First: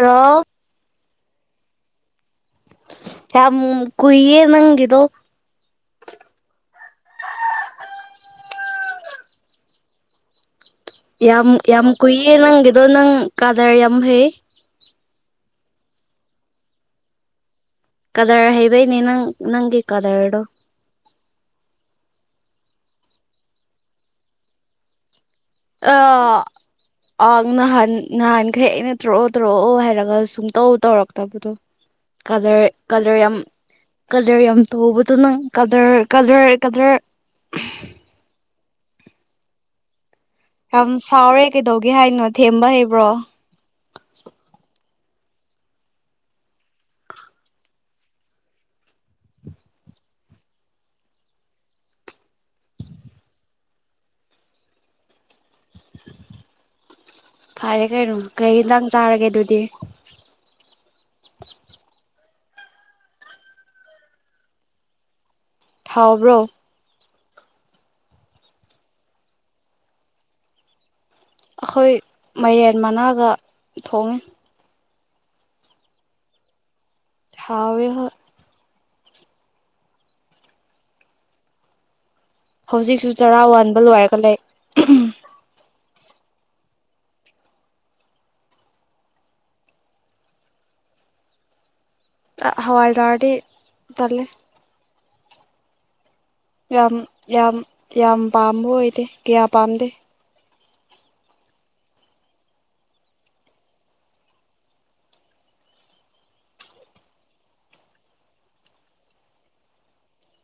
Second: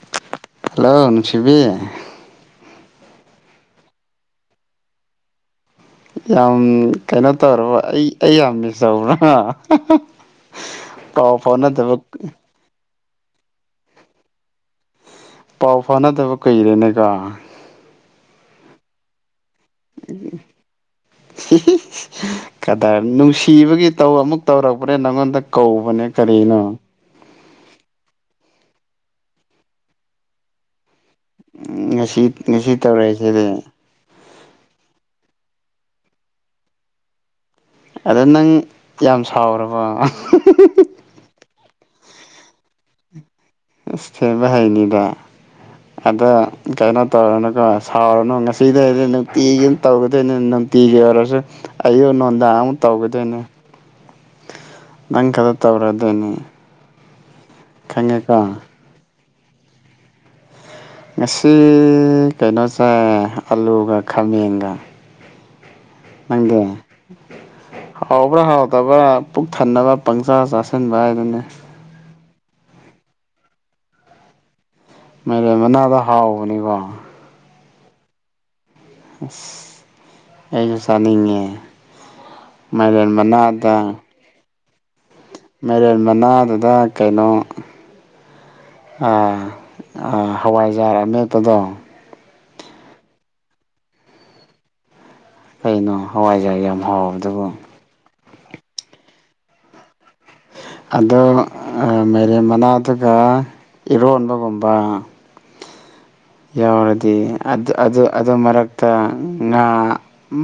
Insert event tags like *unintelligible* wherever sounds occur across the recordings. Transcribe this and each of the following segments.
Hello hello ꯅꯨꯡꯁꯤꯕꯤ ꯌꯥꯝ ꯀꯨꯏꯌꯦ ꯅꯪꯒꯤꯗꯣ ꯌꯥꯝ ꯀꯩꯅꯣ ꯇꯧꯔꯕ ꯑꯩ ꯑꯩ ꯌꯥꯝ ꯃꯤꯁ ꯇꯧꯕ꯭ꯔꯥ ꯄꯥꯎ ꯌꯥꯝ ꯌꯥꯝ ꯐꯥꯎꯅꯗꯕ ꯀꯨꯏꯌꯦ ꯅꯪꯒꯤꯗꯣ ꯅꯪ ꯀꯥꯗꯔ ꯌꯥꯝ ꯍꯩꯌꯦ ꯄꯥꯎ ꯐꯥꯎꯅꯥꯗꯕ ꯀꯩꯔꯦꯅꯦ ꯀꯣ ꯀꯗꯔ ꯍꯩꯕꯩꯅꯦ ꯅꯪ ꯅꯪꯒꯤ ꯀꯥꯗꯔꯗꯣ ꯀꯗꯔ ꯅꯨꯡꯁꯤꯕꯒꯤ ꯇꯧ ꯑꯃꯨꯛ ꯇꯧꯔꯛꯄꯅꯦ ꯅꯪꯉꯣꯟꯗ ꯑ ꯀꯧꯕꯅꯦ ꯀꯔꯤꯅꯣ ꯑ ꯅꯍꯥꯟ ꯅꯍꯥꯟꯈꯩ ꯑꯩꯅ ꯇꯧꯇꯥꯛꯑꯣ ꯇꯧꯔꯛꯑꯣ ꯍꯥꯏꯔꯒ ꯁꯨꯝ ꯇꯧ ꯇꯧꯔꯛ ꯇꯗꯣ ꯉꯁꯤ ꯀꯥꯗꯔ ꯉꯁꯤ ꯀ꯭ꯗꯔ ꯌꯥꯝ ꯇꯧꯔꯛꯏꯁꯤꯗꯤ ꯀꯗꯔ ꯌꯥꯝ ꯇꯨꯕꯗꯣ ꯅꯪ ꯀꯗꯔ ꯀꯗꯔ ꯀꯂꯔ ꯑꯗ ꯅꯪ ꯌꯥꯝ ꯁꯥꯎꯔꯕꯣ ꯌꯥꯝ ꯁꯥꯎꯔꯦ ꯀꯩꯗꯧꯒꯦ ꯍꯥꯏꯅꯣ ꯊꯦꯝ ꯑꯁ ꯊꯦꯝꯕ ꯍꯩꯅꯤꯗ ꯑꯗ ꯀꯩꯅꯣ ꯇꯧꯔꯅꯨꯀꯣ ꯁꯥꯎꯔꯅꯨ ꯉꯁꯤꯗꯩꯗꯤ ꯅꯨꯡꯇꯤꯒꯤ ꯇꯧꯒꯗꯣꯏꯅꯤ ꯅꯨꯡꯇꯤ ꯀꯤꯒꯦ ꯑꯣꯏꯔꯁꯨ ꯑꯩꯁꯨ ꯅꯣꯟꯗꯥ ꯑꯃꯨꯛ ꯇꯧꯒꯗꯣꯏꯅꯦ ꯅꯪ ꯇꯧꯔꯗꯣꯏꯅꯦ ꯐꯔꯦ ꯀꯩꯅꯣ ꯀꯩ ꯍꯦꯟꯁꯪ ꯆꯥꯔꯒꯦ ꯑꯗꯨꯗꯤ ꯉꯁꯤ ꯀꯩꯅꯣꯁꯦ ꯑꯂꯨꯒ ꯈꯥꯃꯦꯟꯒ ꯍꯥꯎꯕ꯭ꯔꯣ ꯅꯪꯗꯤ ꯍꯥꯎꯕ꯭ꯔꯥ ꯍꯥꯎꯗꯕ꯭ꯔꯥ ꯄꯨꯛ ꯊꯟꯅꯕ ꯄꯪꯆꯥꯥ ꯆꯥꯁꯤꯟꯕ ꯍꯥꯏ ꯑꯩꯈꯣꯏ ꯃꯥꯏꯔꯦꯟ ꯃꯅꯥꯒ ꯊꯣꯡꯉꯤ ꯃ ꯃꯅꯥꯗ ꯍꯥꯎꯕꯅꯤꯀꯣ ꯊꯋꯦꯍ ꯑ ꯑꯩꯁꯨ ꯆꯅꯤꯡꯅꯦ ꯍꯧꯖꯤꯛꯁꯨ ꯆꯔꯥ ꯋꯥꯟꯕ ꯂꯣꯏꯔꯒ ꯂꯩ ꯃꯥꯏꯔꯦꯟ ꯃꯅꯥꯗꯨꯗ ꯀꯩꯅꯣ ꯍꯋꯥꯏꯖꯥꯔ ꯅꯦꯝꯇꯣ ꯍꯋꯥꯏꯗꯔꯗꯤ ꯇꯂꯦ ꯀꯩꯅꯣ ꯍꯋꯥꯏꯖꯥꯔ ꯌꯥꯝ ꯍꯥꯎꯕꯗꯨꯕꯨ ꯌꯥꯝ ꯌꯥꯝ ꯄꯥꯝꯕ ꯑꯣꯏꯗꯦ ꯀꯌꯥ ꯄꯥꯝꯗꯦ ꯑꯗꯣ ꯃꯔꯦ ꯃꯅꯥꯗꯨꯒ ꯏꯔꯣꯟꯕꯒꯨꯝꯕ ꯌꯥꯎꯔꯗꯤ ꯑꯗꯨ ꯃꯔꯛꯇ ꯉꯥ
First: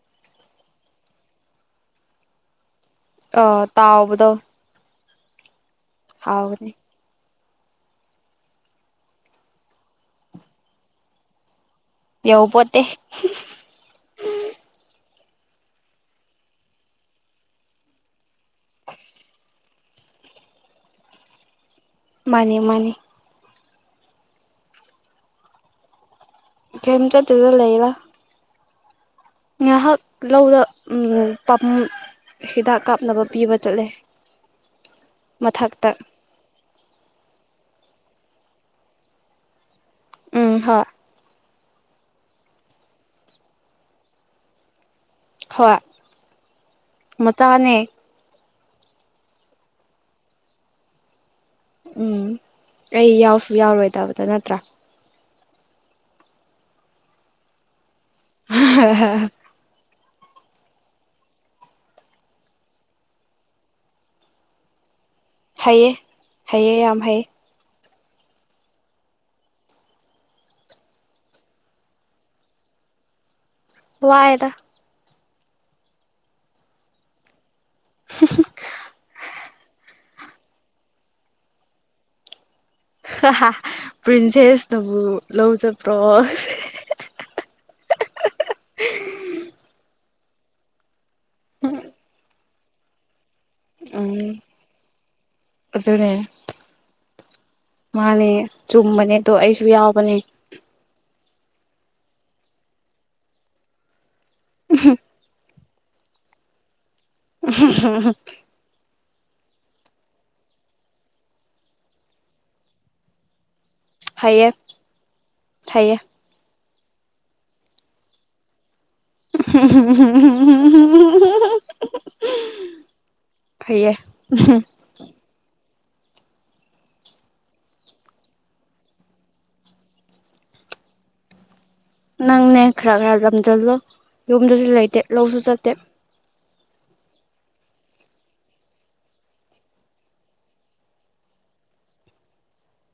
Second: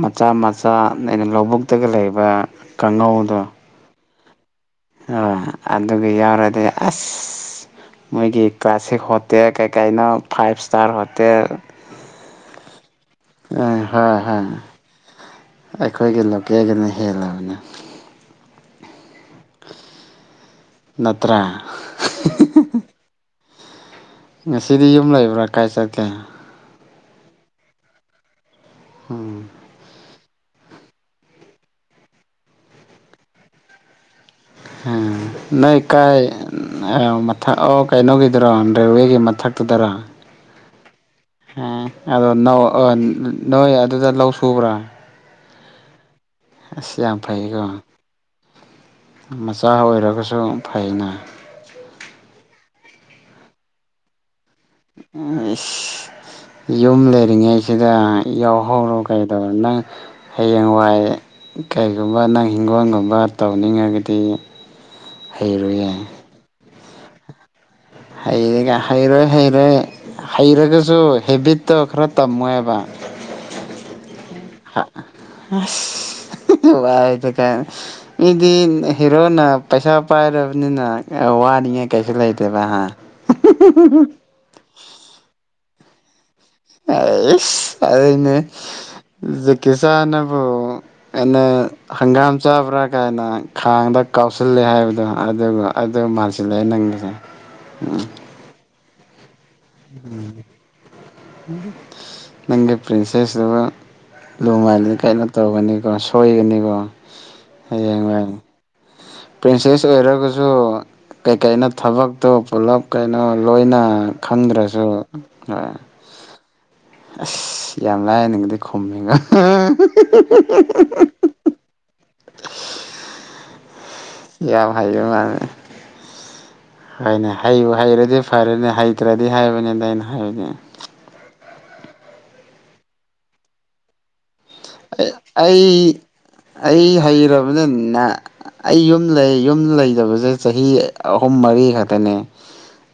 ꯃꯆꯥ ꯃꯆꯥ ꯑꯩꯅ ꯂꯧꯕꯨꯛꯇꯒ ꯂꯩꯕ ꯑ ꯇꯥꯑꯣꯕꯙꯑꯣ ꯑ ꯑꯗꯨ ꯌꯥꯎꯔꯗꯤ ꯑꯁ ꯃꯣꯏꯒꯤ ꯀ꯭ꯂꯥꯁꯤꯛ ꯍꯣꯇꯦꯜ ꯀꯩꯀꯥꯏꯩꯅꯣ ꯐꯥꯏꯚ ꯏꯁꯇꯥꯔ ꯍꯣꯇꯦꯜ ꯌꯧꯄꯣꯠꯇꯦ ꯍ ꯍ ꯑꯩꯈꯣꯏꯒꯤ ꯂꯣꯀꯦꯜꯒꯤꯅ ꯍꯦꯜꯂꯕꯅꯤ *unintelligible* ꯅꯠꯇ꯭ꯔ ꯃꯥꯅꯦ ꯃꯥꯅꯦ ꯉꯁꯤꯗꯤ ꯌꯨꯝ ꯂꯩꯕ꯭ꯔꯥ ꯀꯥꯏ ꯆꯠꯀꯦ ꯁꯦꯝꯝ ꯆ ꯇꯗ ꯂꯩꯂ ꯎꯝ ꯂꯧꯗ ꯄꯥ ꯍꯤꯗꯥꯛ ꯀꯥꯞꯅꯕ ꯄꯤꯕ ꯆꯠꯂꯦ ꯎꯝ ꯅ ꯃꯊꯛꯇ ꯀꯥꯏ ꯃꯊꯛ ꯑꯣ ꯀꯩꯅꯣꯒꯤꯗꯔꯣ ꯔꯦꯜꯋꯦꯒꯤ ꯃꯊꯛꯇꯨꯗꯔꯣ ꯎꯝ ꯍꯣꯏ ꯑꯗꯣ ꯅꯣꯏ ꯑꯗꯨꯗ ꯂꯧ ꯁꯨꯕ꯭ꯔꯥ ꯍꯣꯏ ꯑꯁ ꯌꯥꯝ ꯐꯩꯌꯦꯀꯣ ꯃꯆꯥꯅꯦ ꯃꯆꯥ ꯑꯣꯏꯔꯒꯁꯨ ꯐꯩꯅ ꯎꯝ ꯑꯩ ꯌꯥꯎꯁꯨ ꯌꯥꯎꯔꯣꯏꯗꯕꯗ ꯅꯠꯇ꯭ꯔꯥ ꯎ ꯌꯨꯝ ꯂꯩꯔꯤꯉꯩꯁꯨ ꯌꯥꯎꯍꯧꯔꯣ ꯀꯩꯗꯧꯔꯦ ꯅꯪ ꯍꯌꯦꯡꯋꯥꯏ ꯀꯩꯒꯨꯝꯕ ꯅꯪ ꯍꯤꯡꯒꯣꯜꯒꯨꯝꯕ ꯇꯧꯅꯤꯡꯉꯒꯗꯤ ꯍꯩꯑ ꯍꯩꯔꯣꯏꯌꯦ ꯍꯩꯑ ꯌꯥꯝ ꯍꯩꯌꯦ ꯍꯩꯔꯒ ꯍꯩꯔꯣꯏ ꯍꯩꯔꯣꯏ ꯍꯩꯔꯒꯁꯨ ꯍꯦꯕꯤꯠꯇꯣ ꯈꯔ ꯇꯝꯃꯣꯏꯕ ꯋꯥꯏ ꯋꯥ ꯆ ꯃꯤꯗꯤ ꯍꯤꯔꯣꯅ ꯄꯩꯁꯥ ꯄꯥꯏꯔꯕꯅꯤꯅ ꯋꯥꯅꯤꯡꯉꯦ ꯀꯩꯁꯨ ꯂꯩꯇ ꯄ꯭ꯔꯤꯟꯁꯦꯁ ꯅꯕꯨ ꯂꯧ ꯆꯄ꯭ꯔꯣ ꯑꯩ ꯑꯩꯅꯦ ꯀꯤꯁꯥꯟ ꯑꯦꯟꯅ ꯍꯪꯒꯥꯝ ꯆꯥꯕ꯭ꯔꯥ ꯀꯥꯏꯅ ꯈꯥꯡꯗ ꯎꯝ ꯀꯥꯎꯁꯤꯜꯂꯦ ꯍꯥꯏꯕꯗꯣ ꯑꯗꯨꯒ ꯑꯗꯨ ꯑꯗꯨꯅꯦ ꯃꯥꯟꯁꯤꯜꯂꯛꯑꯦ ꯅꯪꯒꯤꯁꯦ ꯃꯥꯅꯦ ꯆꯨꯝꯕꯅꯦ ꯑꯗꯣ ꯑꯩꯁꯨ ꯌꯥꯎꯕꯅꯦ ꯅꯪꯒꯤ ꯄ꯭ꯔꯤꯟꯁꯦꯁꯇꯨ ꯂꯨꯃꯥꯏꯅꯤ ꯀꯩꯅꯣ ꯇꯧꯕꯅꯤ ꯁꯣꯣꯏ ꯑꯃꯅꯤꯅꯤꯀꯣ *unintelligible* ꯄ꯭ꯔꯤꯟꯁꯦꯁ ꯑꯣꯏꯔꯒꯁꯨ ꯀꯩꯀꯩꯅ ꯊꯕꯛꯇꯨ ꯄꯨꯂꯞ ꯀꯩꯅꯣ ꯂꯣꯏꯅ ꯐꯩꯌꯦ ꯈꯪꯗ꯭ꯔꯁꯨ ꯍ ꯐꯩꯌꯦ ꯑꯁ ꯌꯥꯝ ꯂꯥꯛꯑꯦ ꯅꯪꯗꯤ ꯈꯨꯝꯃꯦꯉ ꯐꯩꯌꯦ ꯏꯌꯥ ꯐꯥꯏꯌ ꯃꯥꯅꯦꯅꯦ ꯍꯣꯏꯅꯦ ꯍꯩ ꯍꯩꯔꯗꯤ ꯐꯔꯦꯅꯦ ꯍꯩꯇ꯭ꯔꯗꯤ ꯍꯥꯏꯕꯅꯤꯅ ꯑꯩꯅ ꯍꯥꯏꯕꯅꯦ ꯅꯪꯅꯦ ꯈꯔ ꯈꯔ ꯂꯝꯁꯤꯜꯂꯣ ꯌꯨꯝꯗꯁꯨ ꯂꯩꯇꯦ ꯂꯧꯁꯨ ꯑꯩ ꯆꯠꯇꯦ ꯑꯩ ꯍꯩꯔꯕꯅꯤꯅ ꯑꯩ ꯌꯨꯝ ꯂꯩ ꯌꯨꯝ ꯂꯩꯇꯕꯁꯦ ꯆꯍꯤ ꯑꯍꯨꯝ ꯃꯔꯤ ꯈꯛꯇꯅꯦ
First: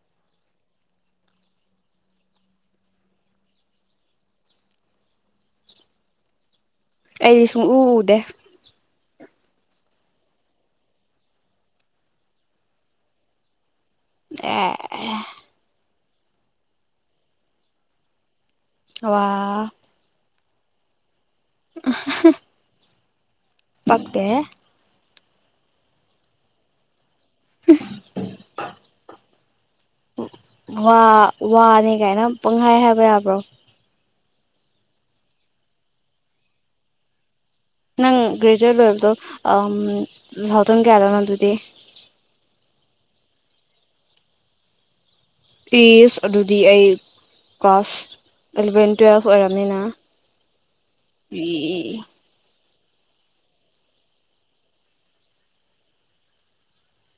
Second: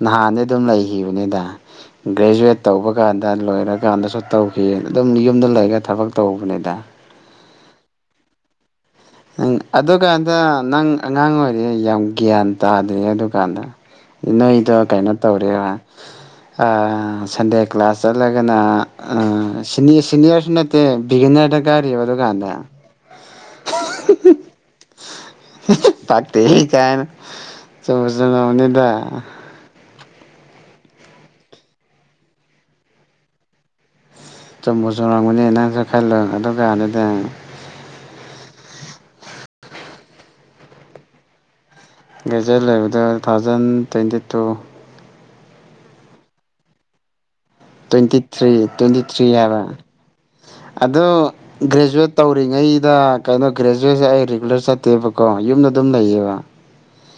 ꯅꯍꯥꯟꯗꯤ ꯑꯗꯨꯝ ꯂꯩꯈꯤꯕꯅꯤꯗ ꯒ꯭ꯔꯦꯖꯨꯋꯦꯠ ꯇꯧꯕ ꯀꯥꯟꯗ ꯂꯣꯏꯔꯀꯥꯟꯗꯁꯨ ꯇꯧꯈꯤ ꯑꯗꯨꯝ ꯌꯨꯝꯗ ꯂꯩꯔꯒ ꯊꯕꯛ ꯇꯧꯕꯅꯦ ꯑꯩꯗꯤ ꯁꯨꯡꯎ ꯎꯗꯦ ꯅꯪ ꯑꯗꯨꯀꯥꯟꯗ ꯅꯪ ꯑꯉꯥꯡ ꯑꯣꯏꯔꯤ ꯌꯥꯝ ꯒ꯭ꯌꯥꯟ ꯇꯥꯗ꯭ꯔꯤꯦ ꯑꯗꯨꯀꯥꯟꯗ ꯅꯣꯏꯗꯣ ꯀꯩꯅꯣ ꯑꯦ ꯇꯧꯔꯦꯕ ꯁꯟꯗꯦ ꯀ꯭ꯂꯥꯁ ꯆꯠꯂꯒ ꯅꯥ ꯋꯥ ꯁꯤꯅꯤꯌꯔꯁꯨ ꯅꯠꯇꯦ ꯕꯤꯒꯤꯅꯔꯗ ꯒꯥꯔꯤꯕ ꯗꯨꯀꯥꯟꯗ ꯐꯗꯦ ꯐꯇ ꯀꯥꯏꯅ ꯆꯨꯝꯁꯨꯎꯅꯤꯗ ꯋꯥ ꯋꯥꯅꯤ ꯀꯥꯏꯅ ꯄꯪꯍꯥꯏ ꯍꯥꯏꯕ ꯌꯥꯕ꯭ꯔꯣ ꯆꯨꯝꯕ ꯆꯨꯝꯨꯔꯝꯒꯅꯤ ꯅꯪꯁꯨ ꯈꯜꯂꯣ ꯑꯗꯨꯒꯥꯟ ꯑꯗꯨꯗ ꯅꯪ ꯒ꯭ꯔꯦꯖꯨꯋꯦꯠ ꯂꯣꯏꯕꯗꯣ ꯁꯥꯎꯇꯟ ꯀꯌꯥꯗꯅꯣ ꯑꯗꯨꯗꯤ ꯒꯦꯖꯔꯠ ꯂꯩꯕꯗ ꯇꯨ ꯊꯥꯎꯖꯟ ꯇ꯭ꯋꯦꯟꯇꯤ ꯇꯨ ꯏꯁꯤꯁ ꯑꯗꯨꯗꯤ ꯑꯩ class twenty three eleven twenty three ꯇꯨꯌꯦꯜꯐ ꯍꯥꯏꯕ ꯑꯣꯏꯔꯝꯅꯤꯅ ꯑꯗ ꯏ ꯒ꯭ꯔꯦꯖꯨꯋꯦꯠ ꯇꯧꯔꯤꯉꯩ ꯁꯤꯗ ꯀꯩꯅꯣ ꯒ꯭ꯔꯦꯖꯨꯋꯦꯠꯁꯦ ꯑꯩ ꯔꯤꯒꯨꯂꯔ ꯆꯠꯇꯦꯕꯀꯣ ꯌꯨꯝꯗ ꯑꯗꯨꯝ ꯂꯩꯌꯦꯕ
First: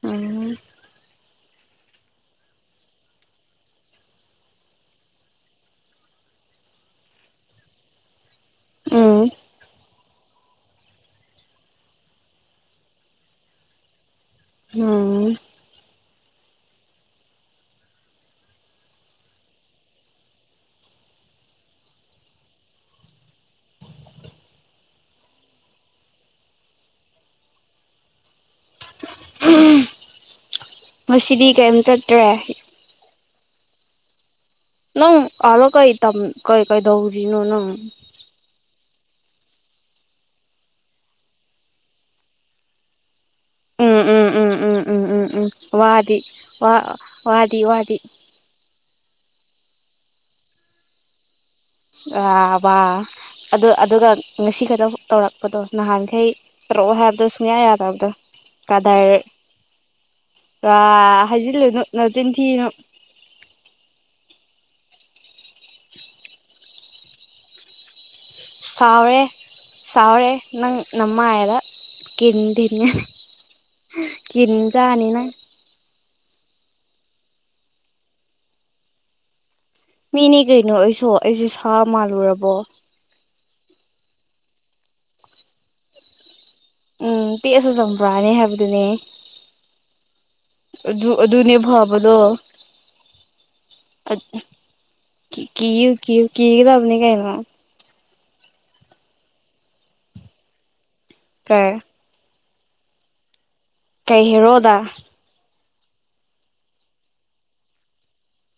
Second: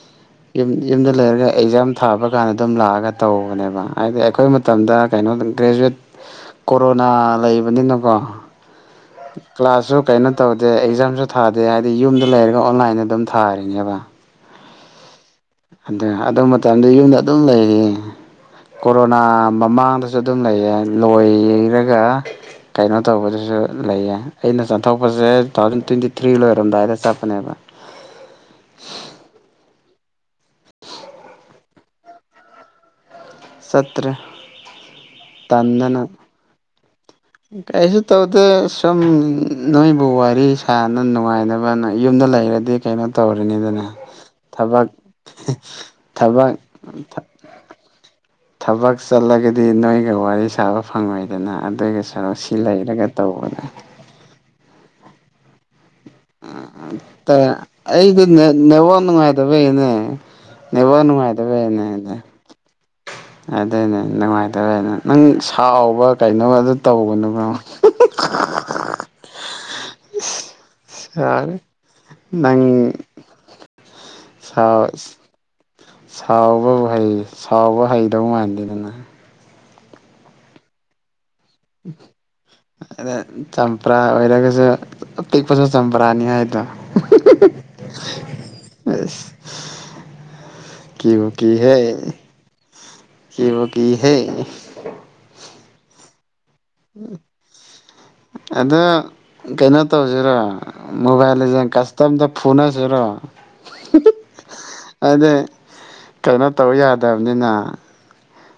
ꯎꯝ ꯌ ꯌꯨꯝꯗ ꯂꯩꯔꯒ ꯑꯦꯛꯖꯥꯝ ꯊꯥꯕ ꯀꯥꯟꯗ ꯑꯗꯨꯝ ꯂꯥꯛꯑꯒ ꯇꯧꯕꯅꯦꯕ ꯍꯥꯏꯗꯤ ꯑꯩꯈꯣꯏ ꯃꯇꯝꯗ ꯀꯩꯅꯣꯗ ꯒ꯭ꯔꯦꯖꯨꯋꯦꯠ ꯀꯣꯔꯣꯅꯥ ꯂꯩꯕꯅꯤꯅꯀꯣ ꯎꯝ ꯀ꯭ꯂꯥꯁꯁꯨ ꯀꯩꯅꯣ ꯇꯧꯗꯦ ꯑꯦꯛꯖꯥꯝꯁꯨ ꯊꯥꯗꯦ ꯍꯥꯏꯗꯤ ꯌꯨꯝꯗ ꯂꯩꯔꯒ ꯑꯣꯟꯂꯥꯏꯟꯗ ꯑꯗꯨꯝ ꯊꯥꯔꯤꯅꯦꯕ ꯎꯝ ꯑ ꯑꯗꯨ ꯃꯇꯝꯗ ꯌꯨꯝꯗ ꯑꯗꯨꯝ ꯂꯩꯌꯦ ꯀꯣꯔꯣꯅꯥ ꯃꯃꯥꯡꯗꯁꯨ ꯑꯗꯨꯝ ꯂꯩꯌꯦ ꯂꯣꯏꯔꯒ ꯀꯩꯅꯣ ꯇꯧꯕꯗꯨꯁꯨ ꯂꯩꯌꯦ ꯑꯩꯅ ꯆꯠꯊꯣꯛꯄꯁꯦ ꯇꯨ ꯊꯥꯎꯖꯟ ꯇ꯭ꯋꯦꯟꯇꯤ ꯊ꯭ꯔꯤ ꯂꯣꯏꯔꯝꯗꯥꯏꯗ ꯆꯠꯄꯅꯦꯕ *unintelligible* ꯉꯗꯤ ꯀꯔꯤꯝ ꯆꯠꯇ꯭ꯔꯦ ꯁꯠꯇ꯭ꯔ ꯅꯪ ꯑꯂꯣ ꯀꯩ ꯇꯝ ꯀꯩ ꯀꯥꯏꯗꯧ ꯀꯥꯏꯁꯨ ꯇꯧꯗ ꯁꯨꯝ ꯅꯣꯏꯕꯨ ꯋꯥꯔꯤ ꯁꯅ ꯅꯨꯡꯉꯥꯏꯅꯕꯅ ꯌꯨꯝꯗ ꯂꯩꯔꯗꯤ ꯀꯩꯅꯣ ꯇꯧꯔꯤꯅꯤꯗꯅ ꯎꯝ ꯎꯝ ꯎꯝ ꯎꯝ ꯊꯕꯛ ꯎꯝ ꯎꯝ ꯎꯝ ꯋꯥꯗꯤ ꯊꯕꯛ ꯋꯥ ꯋꯥꯗꯤ ꯋꯥꯗꯤ ꯊꯕꯛ ꯆꯠꯂꯒꯗꯤ ꯅꯣꯏꯒ ꯋꯥꯔꯤ ꯁꯥꯕ ꯐꯪꯉꯣꯏ ꯑꯥ ꯋꯥ ꯇꯧꯕꯅꯦ ꯑꯗꯨ ꯑꯗꯨꯒ ꯉꯁꯤ ꯈꯗ ꯇꯧꯔꯛꯄꯗꯣ ꯅꯍꯥꯟꯈꯩ ꯇꯔꯛꯑꯣ ꯍꯥꯏꯕꯗꯣ ꯁꯨꯡꯌꯥ ꯌꯥꯗꯕꯗꯣ ꯑꯩꯗꯣ ꯅꯦꯠꯋꯥꯛ ꯀꯥꯗꯥꯏ ꯅꯨꯡꯉꯥꯏꯇꯕꯩꯅꯦ ꯑ ꯅꯦꯠꯋꯥꯛ ꯍꯥꯏꯖꯤꯜꯂꯨꯅꯨ ꯅꯨꯡꯉꯥꯏꯇꯕꯩꯅꯦ ꯅ ꯇꯤꯟ ꯊꯤꯅꯨ ꯑꯗꯨꯅꯦ ꯅꯨꯡꯉꯥꯏꯇꯕꯩꯅꯦ ꯅꯪ ꯁꯥꯎꯕ ꯀꯩꯅꯣ ꯑꯗꯨ ꯇꯧꯕꯅꯦꯕꯣ ꯁꯥꯎꯔꯦ ꯁꯥꯎꯔꯦ ꯅꯪ ꯅꯃꯗ ꯁꯥꯎꯔꯦ ꯀꯤꯟꯗꯤꯅꯤꯅꯦ ꯅꯪ ꯀꯅ ꯁꯥꯎ ꯆꯅꯤꯅ ꯁꯥꯎꯕꯕꯨ ꯍꯩ ꯁꯥꯎꯕ ꯍꯩꯗꯧ ꯃꯥꯟꯗꯦꯗꯅ ꯃꯤꯅꯦ ꯀꯩꯅꯣ ꯑꯩꯁꯨ ꯑꯩꯁꯦ ꯁꯥ ꯃꯥꯜꯂꯨꯔꯕꯣ ꯑꯗ ꯆꯝꯄ꯭ꯔꯥ ꯑꯣꯏꯔꯒꯁꯨ ꯑꯄꯤꯤꯛꯄꯁꯨ ꯆꯝꯄꯔꯥꯅꯤ ꯍꯥꯏꯗꯣ ꯎꯝ ꯄꯤꯛꯑꯁꯨ ꯆꯝꯕ꯭ꯔꯥꯅꯦ ꯍꯥꯏꯕꯗꯨꯅꯦ ꯑꯁ ꯑꯗꯨ ꯑꯗꯨꯅꯦ ꯐꯥꯕꯗꯣ ꯁꯤꯕꯨ ꯀꯍꯦ ꯀꯌ ꯀꯌꯨ ꯀ ꯀꯗꯕꯅꯤ ꯀꯥꯏꯅ ꯑꯗ ꯀꯩꯅꯣ ꯇꯧꯁꯤꯔꯣ ꯃꯣꯕꯥꯏꯜꯁꯦ ꯀꯁꯇꯝꯗ ꯐꯨꯅꯁꯔꯣ ꯀꯩ ꯍꯣꯗ ꯀꯩꯅꯣ ꯇꯧ ꯌꯥꯗꯕꯅꯤꯅ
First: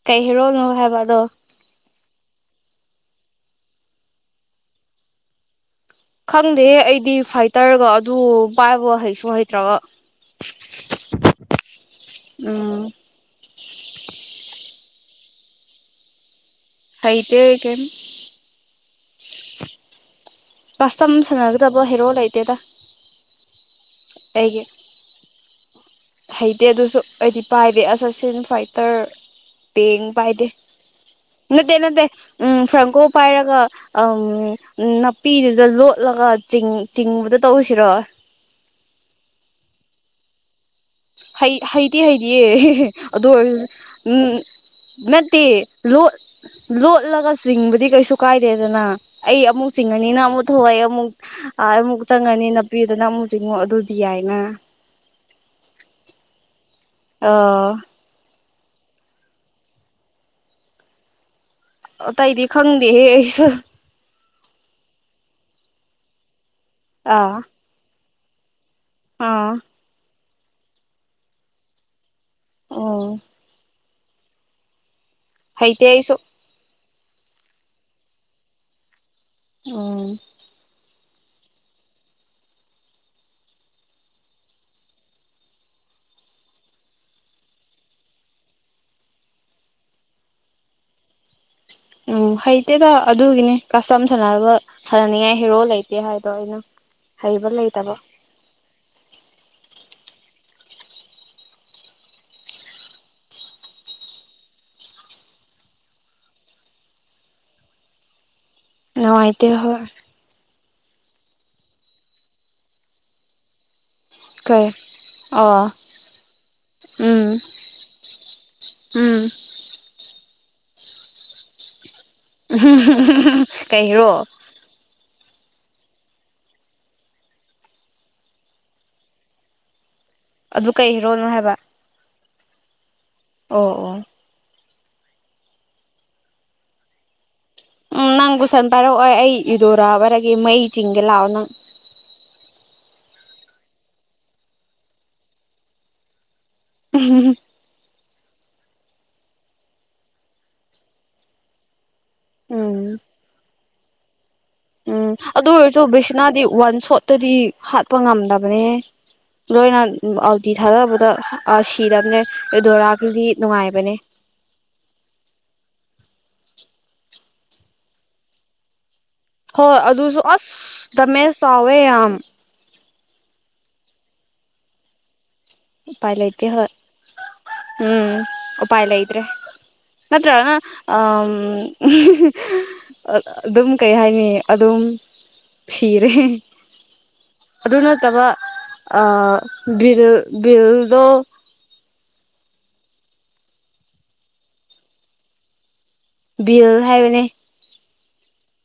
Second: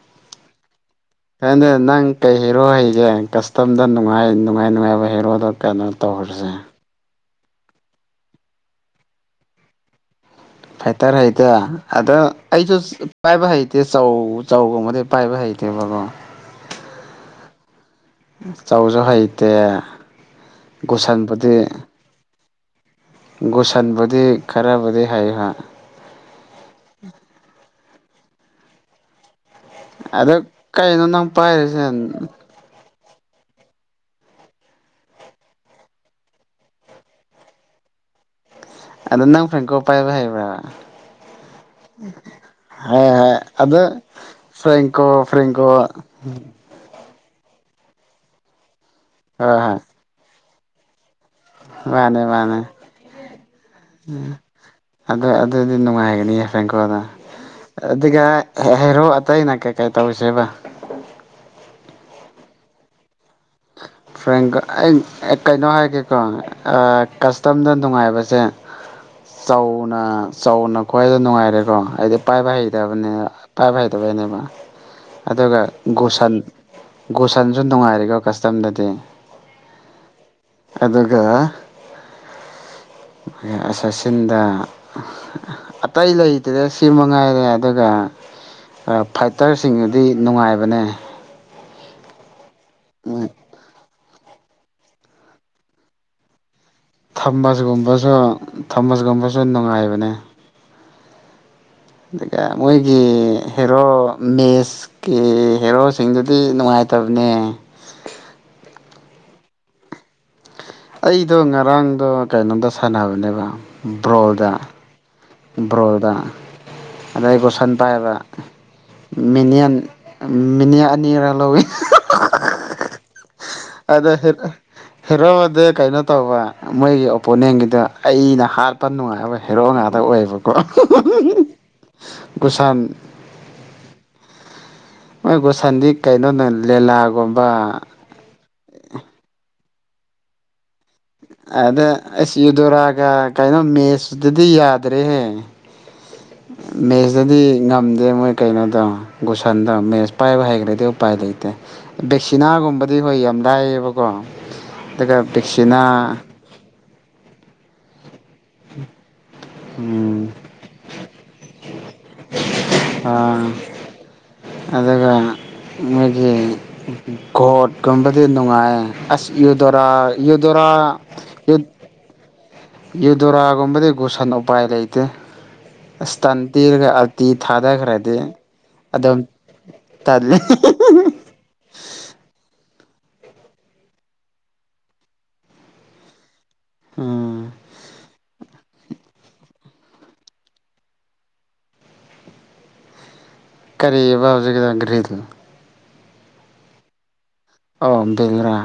ꯀꯩ ꯍꯔꯣꯅꯍꯦꯕ ꯍꯅꯦ ꯅꯪ ꯀꯩ ꯍꯦꯔꯣ ꯍꯩꯒꯦ ꯀꯁꯇꯝꯗ ꯅꯨꯡꯉꯥꯏ ꯅꯨꯡꯉꯥꯏ ꯅꯨꯡꯉꯥꯏꯕ ꯍꯦꯔꯣꯗꯣ ꯀꯩꯅꯣ ꯇꯧꯈ꯭ꯔꯁꯦ ꯈꯪꯗꯦ ꯑꯩꯗꯤ ꯐꯥꯏꯇꯔꯒ ꯑꯗꯨ ꯄꯥꯏꯕ ꯍꯩꯁꯨ ꯍꯩꯇ꯭ꯔꯕ ꯐꯥꯏꯇꯔ ꯍꯩꯇꯦ ꯑꯗ ꯑꯩꯁꯨ ꯎꯝ ꯄꯥꯏꯕ ꯍꯩꯇꯦ ꯆꯧ ꯆꯧꯒꯨꯝꯕꯗꯤꯩ ꯄꯥꯏꯕ ꯍꯥꯏꯩꯗꯕꯀꯣ ꯍꯩꯇ ꯀꯦꯝ ꯆꯥꯎꯧꯁꯨ ꯍꯩꯇꯦ ꯀꯁꯇꯝ ꯒꯨꯁꯟꯕꯨꯗꯤ ꯁꯥꯟꯅꯒꯗꯕ ꯍꯦꯔꯣ ꯂꯩꯇꯦꯗ ꯒꯨꯁꯟꯕꯨꯗꯤ ꯑꯩꯒꯤ ꯈꯔꯕꯨꯗꯤ ꯍꯩꯌꯨꯍ ꯍꯩꯇꯦ ꯑꯗꯨꯁꯨ ꯑꯩꯗꯤ ꯄꯥꯏꯕ ꯑꯁꯁꯦꯟ ꯐꯥꯏꯇꯔ ꯄꯦꯡ ꯑꯗꯣ ꯄꯥꯏꯗꯦ ꯀꯩꯅꯣ ꯅꯪ ꯅꯠꯇ ꯄꯥꯏꯔꯤꯁꯦ ꯅꯠꯇꯦ ꯎꯝ ꯐ꯭ꯔꯀꯣ ꯄꯥꯏꯔꯒ ꯎ ꯅꯥꯄꯤꯗꯨꯗ ꯂꯣꯠꯂꯒ ꯆꯤꯡꯕꯗ ꯇꯧꯁꯤꯔꯣ ꯑꯗꯣ ꯅꯪ ꯐ꯭ꯔꯦꯡꯀꯣ ꯄꯥꯏꯕ ꯍꯩꯕ꯭ꯔꯥ ꯍꯩꯗꯤ ꯍꯩꯗꯤ ꯍꯣꯏ ꯑꯗꯨ ꯍꯣꯏ ꯑꯗꯣ ꯎꯝ ꯐ꯭ꯔꯦꯡꯀꯣ ꯃꯠꯇ ꯐ꯭ꯔꯦꯡꯀꯣ ꯂ ꯂꯣ ꯂ ꯆꯤꯡꯕꯗꯤ ꯀꯩꯁꯨ ꯀꯥꯏꯗꯦꯗꯅ ꯑꯩ ꯍꯣꯏ ꯑꯃꯨꯛ ꯍꯣꯏ ꯆꯤꯡꯉꯅꯤꯅ ꯑꯃꯨꯛ ꯊꯣꯛꯂꯛꯏꯦ ꯑꯃꯨꯛ ꯑꯥ ꯑꯩ ꯑꯃꯨꯛ ꯃꯥꯅꯦ ꯆꯪꯉꯅꯤ ꯃꯥꯅꯦ ꯅꯨꯄꯤꯗꯨꯅꯪ ꯑꯃꯨꯛ ꯆꯤꯡꯉꯛ ꯑꯗꯨꯗꯤ ꯌꯥꯏꯅ ꯑꯗꯨ ꯑꯗꯨꯗꯤ ꯅꯨꯡꯉꯥꯏꯒꯅꯤ ꯐ꯭ꯔꯦꯡꯀꯣꯗ ꯑꯥ ꯑꯗꯨꯒ ꯍꯩꯔꯣ ꯑꯇꯩꯅ ꯀꯩꯀꯩ ꯇꯧꯔꯤꯁꯦꯕ ꯑ ꯇ ꯏꯗꯤ ꯈꯪꯗꯦꯦꯁꯨ ꯐ꯭ꯔꯦꯟ ꯑꯩ ꯀꯩꯅꯣ ꯍꯥꯏꯒꯦꯀꯣ ꯑꯥ ꯀꯁꯇꯝꯗ ꯅꯨꯡꯉꯥꯏꯕꯁꯦ ꯑꯥ ꯆꯥꯎꯅ ꯆꯥꯎꯧꯅ ꯈ꯭ꯋꯥꯏꯗ ꯅꯨꯡꯉꯥꯏꯔꯦꯀꯣ ꯍꯥꯏꯗꯤ ꯄꯥꯏꯕ ꯎꯝ ꯍꯩꯇꯕꯅꯦ ꯄꯥꯏꯕ ꯍꯩꯇꯕꯩꯅꯦꯕ ꯑꯗꯨꯒ ꯍꯩꯇꯦ ꯑꯩꯁꯨ ꯒꯨꯁꯟ ꯒꯨꯁꯟꯁꯨ ꯅꯨꯡꯉꯥꯏꯔꯤꯀꯣ ꯀꯁꯇꯝꯗꯗꯤ ꯑꯣ ꯑꯗꯨꯒ ꯁꯠꯁꯤꯟꯗ ꯑꯇꯩ ꯂꯩꯇ꯭ꯔꯦ ꯁꯤ ꯃꯉꯥꯏꯔꯦ ꯑꯗꯨꯒ ꯐꯥꯏꯇꯔꯁꯤꯡꯗꯨꯗꯤ ꯅꯨꯡꯉꯥꯏꯕꯅꯦ ꯎꯝ ꯍꯩꯇꯦꯗ ꯑꯗꯨꯒꯤꯅꯦ ꯀꯁꯝ ꯁꯥꯟꯅꯕ ꯁꯥꯟꯅꯅꯤꯡꯉꯥꯏ ꯍꯦꯔꯣ ꯂꯩꯇꯦ ꯍꯥꯏꯗꯣ ꯑꯩꯅ ꯍꯩꯕ ꯂꯩꯇꯕ ꯊꯃꯁꯒꯨꯝꯕꯁꯨ ꯊꯝꯃꯁꯒꯨꯝꯕꯁꯨ ꯅꯨꯡꯉꯥꯏꯕꯅꯦ ꯑꯗꯨꯒ ꯃꯣꯏꯒꯤ ꯍꯦꯔꯣ ꯃꯦꯁꯀꯤ ꯍꯦꯔꯣꯁꯤꯡꯗꯨꯗꯤ ꯅꯨꯡꯉꯥꯏ ꯇꯅꯦ ꯉꯥꯏꯇꯣ ꯑꯩꯗꯣ ꯉꯔꯥꯡꯗꯣ ꯀꯩꯅꯣꯝꯗ ꯁꯥꯟꯅꯕꯅꯦꯕ ꯕ꯭ꯔꯣꯜꯗ ꯀꯩ ꯑꯣ ꯔꯣꯗꯥ ꯎꯝ ꯑꯗ ꯑꯩꯒꯣꯁꯟ ꯄꯥꯏꯕ ꯎꯝ ꯃꯤꯅꯤꯌꯥꯟ ꯃꯤꯅꯤ ꯑꯅꯤꯔꯥ ꯂꯧꯋꯤ ꯍ ꯑꯗ ꯐꯔ ꯍꯦꯔꯣꯗꯤ ꯀꯩꯅꯣ ꯇꯧꯕ ꯃꯣꯏꯒꯤ ꯑꯣꯄꯣꯅꯦꯟꯒꯤꯗꯣ ꯑꯩꯅ ꯍꯥꯠꯄ ꯅꯨꯡꯉꯥꯏꯕ ꯍꯦꯔꯣ ꯉꯥꯛꯇ ꯑ ꯗ ꯑꯣꯏꯌꯦꯕꯀꯣ ꯑꯗꯨ ꯀꯩ ꯍꯦꯔꯣꯅꯣ ꯍꯥꯏꯕ ꯒꯨꯁꯥꯟ ꯑꯣ ꯑꯣ ꯃꯣꯏ ꯒꯣꯁꯟꯗꯤ ꯀꯩꯅꯣꯗ ꯂꯤꯦꯂꯥꯒꯨꯝꯕ ꯀꯕꯨꯁꯟ ꯄꯥꯏꯔꯛꯑꯣꯏ ꯑꯩ ꯏꯗꯣꯔꯥꯕꯔꯒꯦ ꯃꯩ ꯆꯤꯡꯒꯦ ꯂꯥꯛꯑꯣ ꯅꯪ ꯑꯗ ꯁꯤꯗꯨꯔꯒ ꯀꯩꯅꯣ ꯃꯦꯠꯁꯇꯗꯤ ꯌꯥꯗ꯭ꯔꯦꯍꯦ ꯃꯦꯠꯁꯇꯗꯤ ꯉ ꯑ ꯃꯣꯏ ꯀꯩꯅꯣꯗ ꯒꯨꯁꯟꯗ ꯃꯦꯠꯁ ꯄꯥꯏꯕ ꯍꯩꯈ꯭ꯔꯗꯤ ꯎꯄꯥꯏ ꯂꯩꯇꯦ ꯎꯝ ꯚꯦꯛꯁꯤꯅꯥꯒꯨꯝꯕꯗꯤ ꯍꯣꯏ ꯌꯥꯝ ꯂꯥꯏꯌꯦꯕꯀꯣ ꯑꯗꯨꯒ ꯑꯗꯨꯗꯁꯨ ꯕꯦꯛꯁꯤꯅꯥ ꯦꯁꯅꯗꯤ ꯋꯥꯟ ꯁꯣꯠꯇꯗꯤ ꯍꯥꯠꯄ ꯉꯝꯗꯕꯅꯦ ꯂꯣꯏꯅ ꯎꯝ ꯑꯥꯜꯇꯤ ꯊꯥꯗꯕꯗ ꯑ ꯁꯤꯗꯅꯦ ꯑ ꯑꯗꯨꯒ ꯒꯣꯠꯀꯨꯝꯕꯗꯤ ꯅꯨꯡꯉꯥꯏꯌꯦ ꯑꯁ ꯍꯣꯏ ꯌꯗꯔꯥ ꯑꯗꯨꯁꯨ ꯑꯁ ꯌꯗꯔꯥ ꯗꯃꯦꯖ ꯌ ꯆꯥꯎꯋꯦ ꯌꯥꯝ ꯌꯨꯗꯣꯔꯥꯒꯨꯝꯕꯗꯤ ꯒꯨꯁꯟ ꯎꯄꯥꯏ ꯂꯩꯇꯦ ꯎꯄꯥꯏ ꯑꯁꯇꯟ ꯂꯩꯇꯦ ꯍꯣꯏ ꯄꯤꯔꯒ ꯑꯥꯜꯇꯤ ꯊꯥꯗꯈ꯭ꯔꯗꯤ ꯑꯗꯨꯝ ꯃꯥ꯭ꯔ ꯇꯜꯂꯤ ꯑ ꯑꯗꯨꯝ ꯀꯩ ꯍꯥꯏꯅꯤ ꯑꯗꯨꯝ ꯁꯤꯔꯦ ꯎꯝ ꯑꯗꯨ ꯅꯠꯇꯕ ꯑ ꯕꯤꯔ ꯕꯤꯜꯗ ꯀꯔꯤꯑꯕ ꯍꯧꯖꯤꯛꯀꯤꯗꯣ ꯘ꯭ꯔꯤꯗꯨ ꯕꯤꯜ ꯍꯥꯏꯕꯅꯦ ꯑꯥꯝꯗꯦꯜꯗꯨꯔꯥ ꯕ꯭ꯔꯥ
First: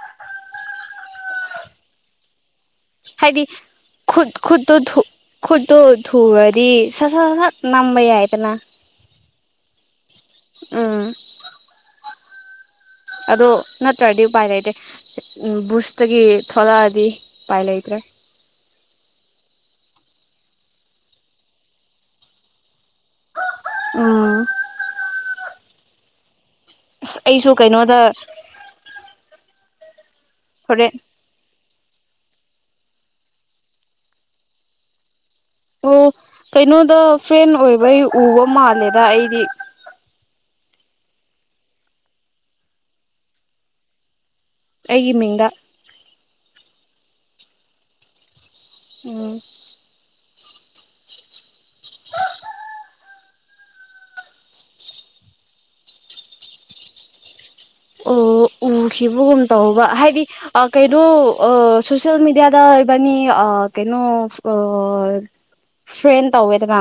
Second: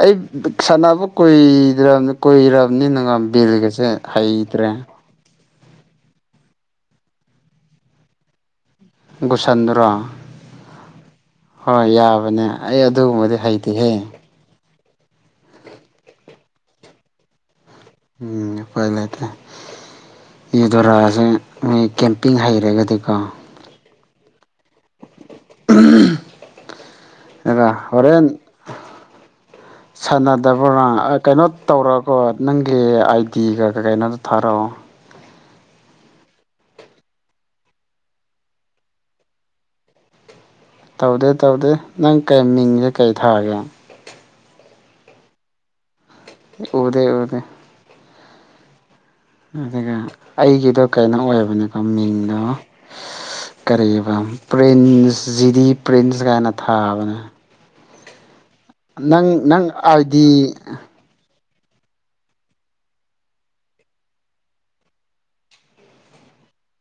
ꯑꯩ ꯕꯤꯛ ꯁꯥꯟꯅꯕ ꯀꯨꯏꯗꯔꯃꯤ ꯀꯨꯏꯔ ꯃꯨꯛꯅ ꯍꯦꯅꯒ ꯍꯥꯏꯗꯤ ꯕꯤꯜꯒꯁꯦ ꯈꯨꯠ ꯍꯩꯇ꯭ꯔꯦ ꯈꯨꯠꯇꯣ ꯈꯨꯠꯇꯣ ꯊꯨꯔꯗꯤ ꯁꯠ ꯁꯠ ꯁ ꯁꯠ ꯅꯝꯕ ꯌꯥꯏꯗꯅ ꯒꯨꯁꯟꯗꯨꯔꯣ ꯎꯝ ꯍꯣꯏ ꯌꯥꯕꯅꯦ ꯑꯩ ꯑꯗꯨꯒꯨꯝꯕꯗꯤ ꯑꯗꯣ ꯍꯩꯇꯦꯍꯦ ꯅꯠꯇ꯭ꯔꯗꯤ ꯎꯄꯥꯏ ꯂꯩꯇꯦ ꯎꯝ ꯕꯨꯁꯇꯒꯤ ꯊꯣꯂꯛꯑꯗꯤ ꯎꯄꯥꯏ ꯂꯩ ꯎꯝ ꯎꯄꯥꯏ ꯂꯩꯇꯦ꯫ ꯌꯨꯗꯣꯔꯥꯁꯦ ꯃꯤ ꯀꯦꯝꯄꯤꯡ ꯍꯩꯔꯒꯗꯤꯀꯣ ꯎꯝ ꯎꯝ ꯏꯁ ꯑꯩꯁꯨ ꯀꯩꯅꯣꯗ ꯁꯥꯟꯅꯗꯕ꯭ꯔꯣ ꯍꯣꯔꯦꯟ ꯅꯪ ꯑ ꯀꯩꯅꯣ ꯇꯧꯔꯒꯣ ꯅꯪꯒꯤ ꯑꯥꯏꯗꯤꯒ ꯀꯩꯀꯩꯅꯣꯗꯣ ꯊꯥꯔꯛꯑꯣ ꯑꯣ ꯀꯩꯅꯣꯗ ꯐꯦꯟ ꯑꯣꯏꯕꯩ ꯎꯕ ꯃꯥꯜꯂꯦꯗ ꯑꯩꯗꯤ ꯇꯧꯗꯦ ꯇꯧꯗꯦ ꯅꯪ ꯀꯩ ꯃꯤꯡꯖꯦ ꯀꯩ ꯊꯥꯒꯦ ꯑꯩꯒꯤ ꯃꯤꯡꯗ ꯎꯗꯦ ꯎꯗꯦ ꯎꯝ ꯑꯗꯨꯒ ꯑꯩꯒꯤꯗꯣ ꯀꯩꯅꯣ ꯑꯣꯏꯕꯅꯤꯀꯣ ꯃꯤꯡꯗꯣ ꯁ ꯀꯔꯤꯕ ꯄ꯭ꯔꯤꯟꯁ ꯖꯤꯗꯤ ꯄ꯭ꯔꯤꯟꯁ ꯒꯥꯏꯅ ꯊꯥꯕꯅꯦ ꯑꯣ ꯎꯈꯤꯕꯒꯨꯝ ꯅꯪ ꯅꯪ ꯇꯧꯕ ꯍꯥꯏꯗꯤ ꯑꯥꯏꯗꯤ ꯑꯥ ꯀꯩꯅꯣ ꯑ ꯁꯣꯁꯤꯌꯦꯜ ꯃꯦꯗꯤꯌꯥꯗ ꯏꯕꯥꯅꯤ ꯑꯥ ꯀꯩꯅꯣ ꯑꯥ ꯐꯔ꯭ꯦꯟ ꯇꯧꯋꯦꯗꯅ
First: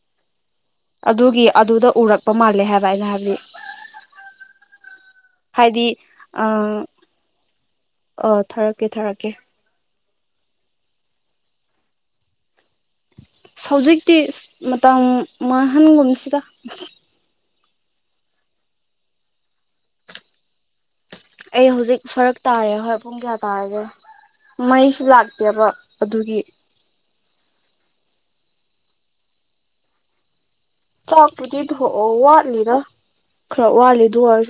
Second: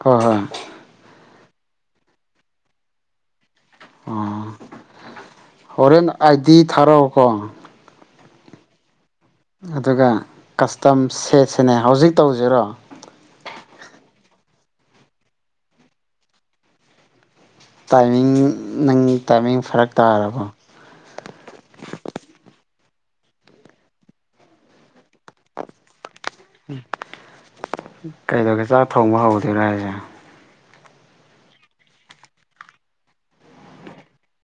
ꯀ ꯍꯣꯏ ꯑꯗꯨꯒꯤ ꯑꯗꯨꯗ ꯎꯔꯛꯄ ꯃꯥꯜꯂꯦ ꯍꯥꯏꯕ ꯑꯩꯅ ꯍꯥꯏꯕꯗꯤ ꯑꯥ ꯍꯥꯏꯗꯤ ꯍꯣꯔꯦꯟ ꯑꯥꯏꯗꯤ ꯊꯥꯔꯛꯑꯣꯀꯣ ꯑꯥ ꯊꯥꯔꯛꯀꯦ ꯊꯥꯔꯛꯀꯦ ꯑꯗꯨꯒ ꯀꯁꯇꯝ ꯁꯦꯁꯤꯅꯦ ꯍꯧꯖꯤꯛ ꯇꯧꯖꯤꯔꯣ ꯍꯧꯖꯤꯛꯇꯤ ꯁ ꯃꯇꯝ ꯃꯥꯡꯍꯟꯒꯨꯝꯁꯤꯗ ꯇꯥꯏꯃꯤꯡ ꯅꯪ ꯇꯥꯏꯃꯤꯡ ꯐꯔꯛ ꯇꯥꯔꯕꯣ ꯑꯩ ꯍꯧꯖꯤꯛ ꯐꯔꯛ ꯇꯥꯔꯦ ꯍꯣꯏ ꯄꯨꯡ ꯀꯌꯥ ꯇꯥꯔꯒꯦ ꯃꯩꯁꯨ ꯂꯥꯛꯇꯦꯕ ꯑꯗꯨꯒꯤ ꯀꯩꯗꯧꯒꯦ ꯆꯥꯛ ꯊꯣꯡꯕ ꯍꯧꯗ ꯉꯥꯏꯔꯤꯔꯣ ꯆꯥꯛꯄꯨꯗꯤ ꯊꯣꯛꯑꯥ ꯋꯥꯠꯂꯤꯗ ꯈꯔ ꯋꯥꯠꯂꯤꯗꯨ ꯑꯣꯏꯔꯁꯨ